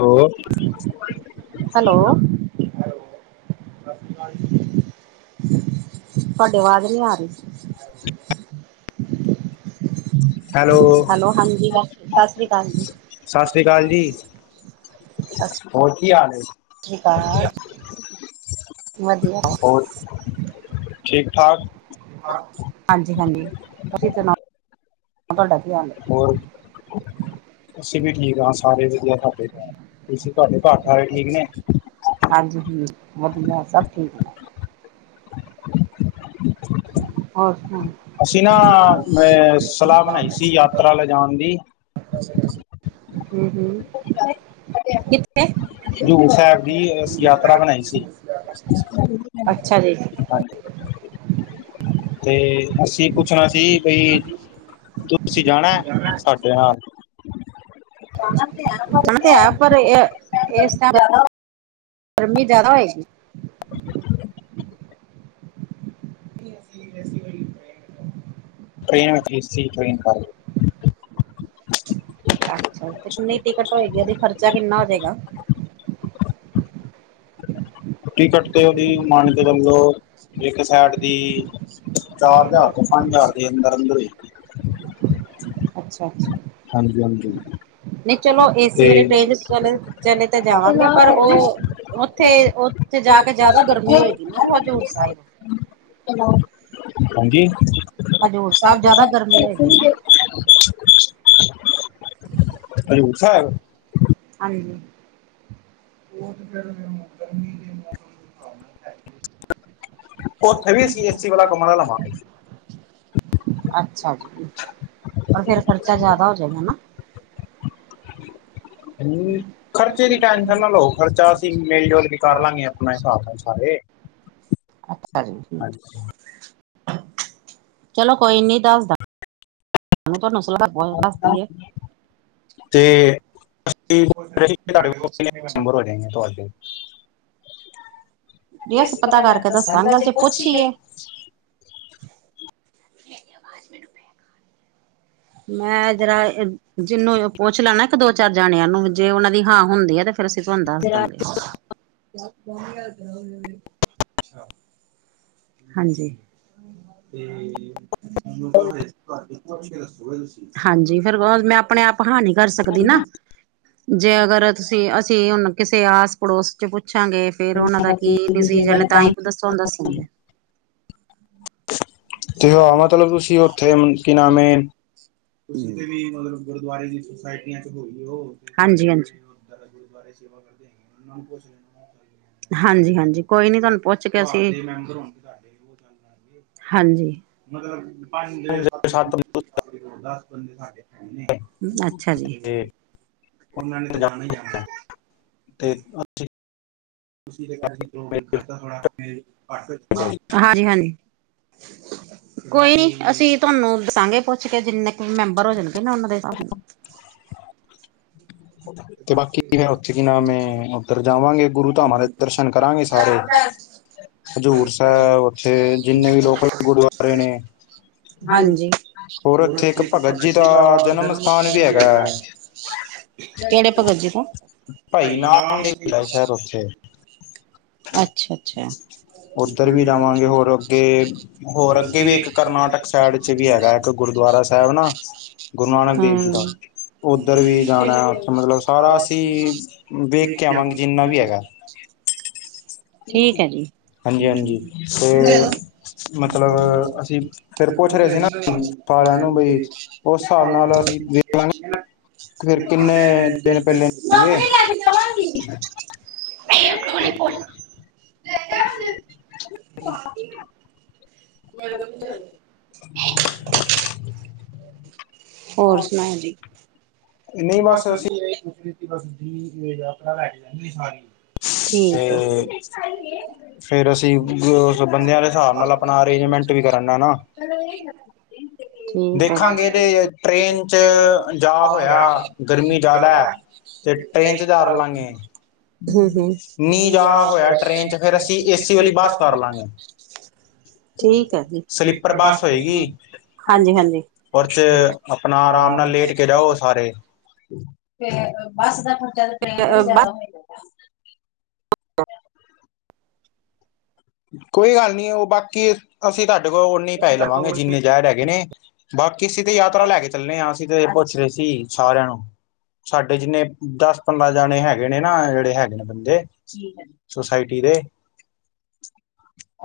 ਹੋ ਹੈਲੋ। ਸਸ੍ਰੀ ਕਾਲ ਜੀ। ਤਾਡੀ ਵਾਜ ਨੀ ਆ ਰੀ। ਹੈਲੋ। ਹਾਂਜੀ ਸਤਿ ਸ੍ਰੀ ਅਕਾਲ ਜੀ। ਸਤਿ ਸ੍ਰੀ ਅਕਾਲ ਜੀ। ਹੋਰ ਕੀ ਹਾਲ ਏ? ਕੀ ਕਾਲ। ਵਧੀਆ। ਹੋਰ ਠੀਕ ਠਾਕ ਹਾਂਜੀ ਹਾਂਜੀ ਤੁਸੀ ਸੁਣਾਔ ਤੁਹਾਡਾ ਕੀ ਹਾਲ ਏ ਹੋਰ ਅਸੀ ਵੀ ਠੀਕ ਹਾਂ ਸਾਰੇ ਵਦੀਆ ਘਰ ਤੁਸੀਂ ਤੁਹਾਡੇ ਘਰ ਸਾਰੇ ਠੀਕ ਨੇ ਹਾਂਜੀ ਠੀਕ ਵਧੀਆ ਸਭ ਠੀਕ ਨੇ ਹੋਰ ਸੁਨਾਔ ਅਸੀਂ ਨਾ ਅ ਸਲਾਹ ਬਣਾਈ ਸੀ ਯਾਤਰਾ ਲੈਜਾਣ ਦੀ [unintelligible] ਹਜੁਰੂ ਸਾਹਿਬ ਦੀ ਅੱਸੀ ਯਾਤਰਾ ਬਣਾਈ ਸੀ ਅੱਛਾ ਜੀ ਹਾਂਜੀ ਤੇ ਅਸੀਂ ਪੁੱਛਣਾ ਸੀ ਬਈ ਤੁਸੀਂ ਜਾਣਾ ਏ ਸਾਡੇ ਨਾਲ ਹੁਣ ਤੇ ਹੈ [unintelligible] ਪਰ ਇਸ ਟੇਮ ਗਰਮੀ ਜ਼ਿਆਦਾ ਹੋਏਗੀ [unintelligible] ਕੀ ਅੱਸੀ ਇਸ ਵਾਰੀ ਟ੍ਰੇਨ ਏਸੀ ਟ੍ਰੇਨ ਪਰ ਅੱਛਾ ਤੇ ਕਿੰਨੀ ਟਿਕਟ ਹੋਏਗੀ ਉਸ ਦਾ ਖਰਚਾ ਕਿੰਨਾ ਹੋ ਜਾਏਗਾ ਟਿਕਟ ਤੇ ਉਸ ਦੇ ਮਨ ਕੇ ਚਲੋ ਇੱਕ ਸਾਈਡ ਦੀ ਚਾਰ ਹਜ਼ਾਰ ਤੋਂ ਪੰਜ ਹਜ਼ਾਰ ਦੇ ਅੰਦਰ-ਅੰਦਰ ਹੋਏਗੀ ਅੱਛਾ ਅੱਛਾ ਹਾਂਜੀ ਹਾਂਜੀ ਨਹੀਂ ਚਲੋ ਏਸੀ ਵਾਲੀ ਤੇ ਟ੍ਰੇਨ ਚ ਚਲੇ ਚਲੇ ਤਾਂ ਜਾਵਾਂਗੇ ਪਰ ਉਹ ਉੱਥੇ ਉੱਥੇ ਜਾ ਕੇ ਜ਼ਿਆਦਾ ਗਰਮੀ ਹੋਏਗੀ ਨਾ ਹਜ਼ੂਰ ਸਾਹਿਬ [unintelligible] [unintelligible] ਹਾਂਜੀ ਹਜੂਰ ਸਾਹਿਬ ਜਆਦਾ ਗਰਮੀ ਹੈਗੀ ਨਾ ਅ [unintelligible] [unintelligible] ਹਮ [unintelligible] ਹਜੂਰ ਸਾਹਿਬ ਹਾਂਜੀ [unintelligible] ਉਥੇ ਵੀ ਅਸੀ ਏਸੀ ਵਾਲਾ ਕਮਰਾ ਲਵਾਂਗੇ ਅੱਛਾ ਜੀ ਤੇ ਫੇਰ ਖਰਚਾ ਜਿਆਦਾ ਹੋ ਜਾਏਗਾ ਗਾ ਨਾ ਖਰਚੇ ਦੀ ਟੈਂਸ਼ਨ ਨਾ ਲਓ ਖਰਚਾ ਅਸੀ ਮਿਲਜੂਲ ਕੇ ਕਰ ਲਾਂਗੇ ਆਪਣਾ ਹਿਸਾਬ ਨਾਲ ਸਾਰੇ ਅੱਛਾ ਜੀ ਅੱਛਾ ਚਲੋ ਕੋਈ ਨੀ ਦੱਸਦਾ- ਦੱਸਦੀ ਹੈ [unintelligible] [unintelligible] ਜੇ ਅਸੀਂ ਪਤਾ ਕਰਕੇ ਦੱਸਾਂਗੇ ਅਜੇ ਪੁੱਛੀਏ [unintelligible] ਮੈਂ ਜਰਾ ਜਿਹਨੂੰ ਪੁੱਛ ਲਾ ਨਾ ਇੱਕ ਦੋ ਚਾਰ ਜਣਿਆਂ ਨੂੰ ਜੇ ਉਹਨਾਂ ਦੀ ਹਾਂ ਹੁੰਦੀ ਏ ਤੇ ਫਿਰ ਅਸੀਂ ਤਹਾਨੂੰ ਦੱਸ ਦਾਂਗੇ ਹਾਂਜੀ ਤੇ ਹਾਂਜੀ ਫੇਰ ਮੈਂ ਆਪਣੇ ਆਪ ਹਾ ਨਹੀਂ ਨਾ ਕਰ ਸਕਦੀ ਨਾ ਜੇ ਅਗਰ ਤੁਸੀਂ ਅਸੀਂ ਹੁਣ ਕਿਸੇ ਆਸ ਪੜੋਸ ਚ ਪੁੱਛਾਂਗੇ ਫੇਰ ਉਹਨਾਂ ਦਾ ਕੀ ਡਿਸੀਜ਼ਨ ਏ ਤਾਂ ਹੀ ਦੱਸੋ ਦੱਸੂਗੇ ਤੇ ਹਾਂ ਮਤਲਬ ਤੁਸੀਂ ਉੱਥੇ ਕਿ ਨਾਮ ਏ ਕਿਤੇ ਵੀ ਮਤਲਬ ਗੁਰਦੁਆਰੇ ਦੀ ਸੁਸਾਇਟੀ ਘੁੰਮ ਲੋ ਹਾਂਜੀ-ਹਾਂਜੀ। ਗੁਰਦੁਆਰੇ ਸੇਵਾ ਕਰਦੇ ਹਾਂਜੀ ਹਾਂਜੀ ਕੋਈ ਨੀ ਤੁਹਾਨੂੰ ਪੁੱਛ ਕੇ ਅਸੀ ਹਾਂਜੀ ਸੱਤ [unintelligible] ਅੱਛਾ ਜੀ। ਉਹਨਾਂ ਨੇ ਤਾਂ ਜਾਣਾ ਈ ਜਾਣਾ ਤੇ ਹਾਜੀ ਹਾਂਜੀ। ਕੋਈ ਨੀ ਅਸੀਂ ਤੁਹਾਨੂੰ ਦੱਸਾਂਗੇ ਪੁੱਛ ਕੇ ਜਿੰਨੇ ਕੁ ਮੈਂਬਰ ਹੋ ਜਾਣਗੇ ਨਾ ਉਹਨਾਂ ਦੇ ਹਿਸਾਬ ਨਾਲ। [inaudible] ਤੇ ਬਾਕੀ ਫਿਰ ਉੱਥੇ ਕੀ ਨਾਮ ਐ ਉੱਧਰ ਜਾਵਾਂਗੇ ਗੁਰੂ ਧਾਮਾਂ ਦੇ ਦਰਸ਼ਨ ਕਰਾਂਗੇ ਸਾਰੇ। ਹਜ਼ੂਰ ਸਾਹਿਬ ਉੱਥੇ ਜਿੰਨੇ ਵੀ ਲੋਕਲ ਗੁਰਦੁਆਰੇ ਨੇ ਹਾਂਜੀ ਹੋਰ ਉੱਥੇ ਇੱਕ ਭਗਤ ਜੀ ਦਾ ਜਨਮ ਸਥਾਨ ਵੀ ਹੈਗਾ। ਕਿਹੜੇ ਭਗਤ ਜੀ ਤੋਂ ਭਾਈ ਨਾਨ ਦੇ ਸ਼ਹਿਰ ਉੱਥੇ। ਅੱਛਾ-ਅੱਛਾ, ਉੱਧਰ ਵੀ ਜਾਵਾਂਗੇ ਹੋਰ ਅੱਗੇ ਹੋਰ ਹੁਣ ਅੱਗੇ ਅਸੀ ਵੀ। ਇੱਕ ਕਰਨਾਟਕ ਸਾਈਡ 'ਚ ਵੀ ਹੈਗਾ ਇੱਕ ਗੁਰਦੁਆਰਾ ਸਾਹਿਬ ਨਾ [inaudible] ਗੁਰੂ ਨਾਨਕ ਦੇਵ ਜੀ ਦਾ। ਉੱਧਰ ਵੀ ਜਾਣਾ ਉੱਥੇ ਮਤਲਬ ਸਾਰਾ ਅਸੀਂ ਵੇਖ ਕੇ ਆਵਾਂਗੇ ਜਿੰਨਾ ਵੀ ਹੈਗਾ। [inaudible] ਠੀਕ ਐ ਜੀ। [inaudible] ਹਾਂਜੀ ਹਾਂਜੀ ਤੇ ਮਤਲਬ ਅਸੀਂ ਫਿਰ ਪੁੱਛ ਰਹੇ ਸੀ ਨਾ ਸਾਰਿਆਂ ਨੂੰ ਬਈ ਉਸ ਹਿਸਾਬ ਨਾਲ ਅਸੀਂ ਵੇਖ ਲਾਂਗੇ [inaudible] ਫਿਰ ਕਿੰਨੇ ਦਿਨ ਪਹਿਲੇ ਨਿਕਲੇ। [inaudible] [inaudible] [inaudible] ਹੋਰ ਸੁਣਾਓ ਜੀ? ਨਹੀਂ ਬਸ ਅਸੀਂ ਇਹੀ ਪੁੱਛ ਬਸ ਭਰਾ ਲੈ ਕੇ ਰਦੇ ਸਾਰੀ। ਤੇ ਫੇਰ ਅਸੀਂ ਉਸ ਬੰਦਿਆਂ ਦੇ ਹਿਸਾਬ ਨਾਲ ਆਪ ਆਪਣਾ ਅਰੇਂਜਮੈਂਟ ਵੀ ਕਰਨਾ ਨਾ। ਦੇਖਾਂਗੇ ਤੇ ਠੀਕ ਟ੍ਰੇਨ ਚ ਜਾ ਹੋਇਆ ਐ, ਗਰਮੀ ਜ਼ਿਆਦਾ ਹੈ। ਤੇ ਟ੍ਰੇਨ ਚ ਜਾ ਲਾਂਗੇ [inaudible] ਨੀ ਜਾ ਹੋਇਆ ਟ੍ਰੇਨ ਚ ਫੇਰ ਅਸੀਂ ਏਸੀ ਵਾਲੀ ਬੱਸ ਕਰ ਲਾਂਗੇ। ਠੀਕ ਹੈ ਜੀ ਸਲੀਪਰ ਬਸ ਹੋਏਗੀ, ਹਾਂਜੀ ਹਾਂਜੀ ਓਦੇ ਚ ਆਪਣਾ ਆਰਾਮ ਨਾਲ ਲੇਟ ਕੇ ਜਾਓ ਸਾਰੇ। ਫਿਰ ਬੱਸ ਦਾ ਖਰਚਾ ਤਾਂ ਟ੍ਰਰੇਨ ਤੋਂ ਵੀ ਬਾਏ। ਜ਼ਿਆਦਾ ਹੋਏਗਾ? ਕੋਈ ਗੱਲ ਨੀ ਉਹ ਬਾਕੀ ਅਸੀਂ ਤੁਹਾਡੇ ਕੋਲ ਓਨੇ ਈ ਪੈਹੇ ਲਵਾਂਗੇ ਜਿੰਨੇ ਜੇਡ ਹੈਗੇ ਨੇ, ਬਾਕੀ ਅਸੀ ਤੇ ਯਾਤਰਾ ਲੈ ਕੇ ਚੱਲੇ ਹਾਂ ਅਸੀਂ ਤੇ ਪੁੱਛ ਰਹੇ ਸੀ ਸਾਰਿਆਂ ਨੂੰ। ਸਾਡੇ ਜਿੰਨੇ ਦਸ ਪੰਦਰਾਂ ਜਣੇ ਹੈਗੇ ਨੇ ਨਾ ਜਿਹੜੇ ਹੈਗੇ ਨੇ ਬੰਦੇ ਸੋਸਾਈਟੀ ਦੇ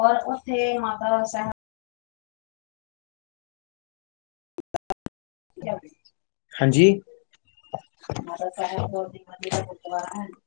ਔਰ ਉੱਥੇ ਮਾਤਾ ਸਾਹਿਬ [unintelligible] ਹਾਂਜੀ, ਮਾਤਾ ਸਾਹਿਬ ਕੋਰ [unintelligible]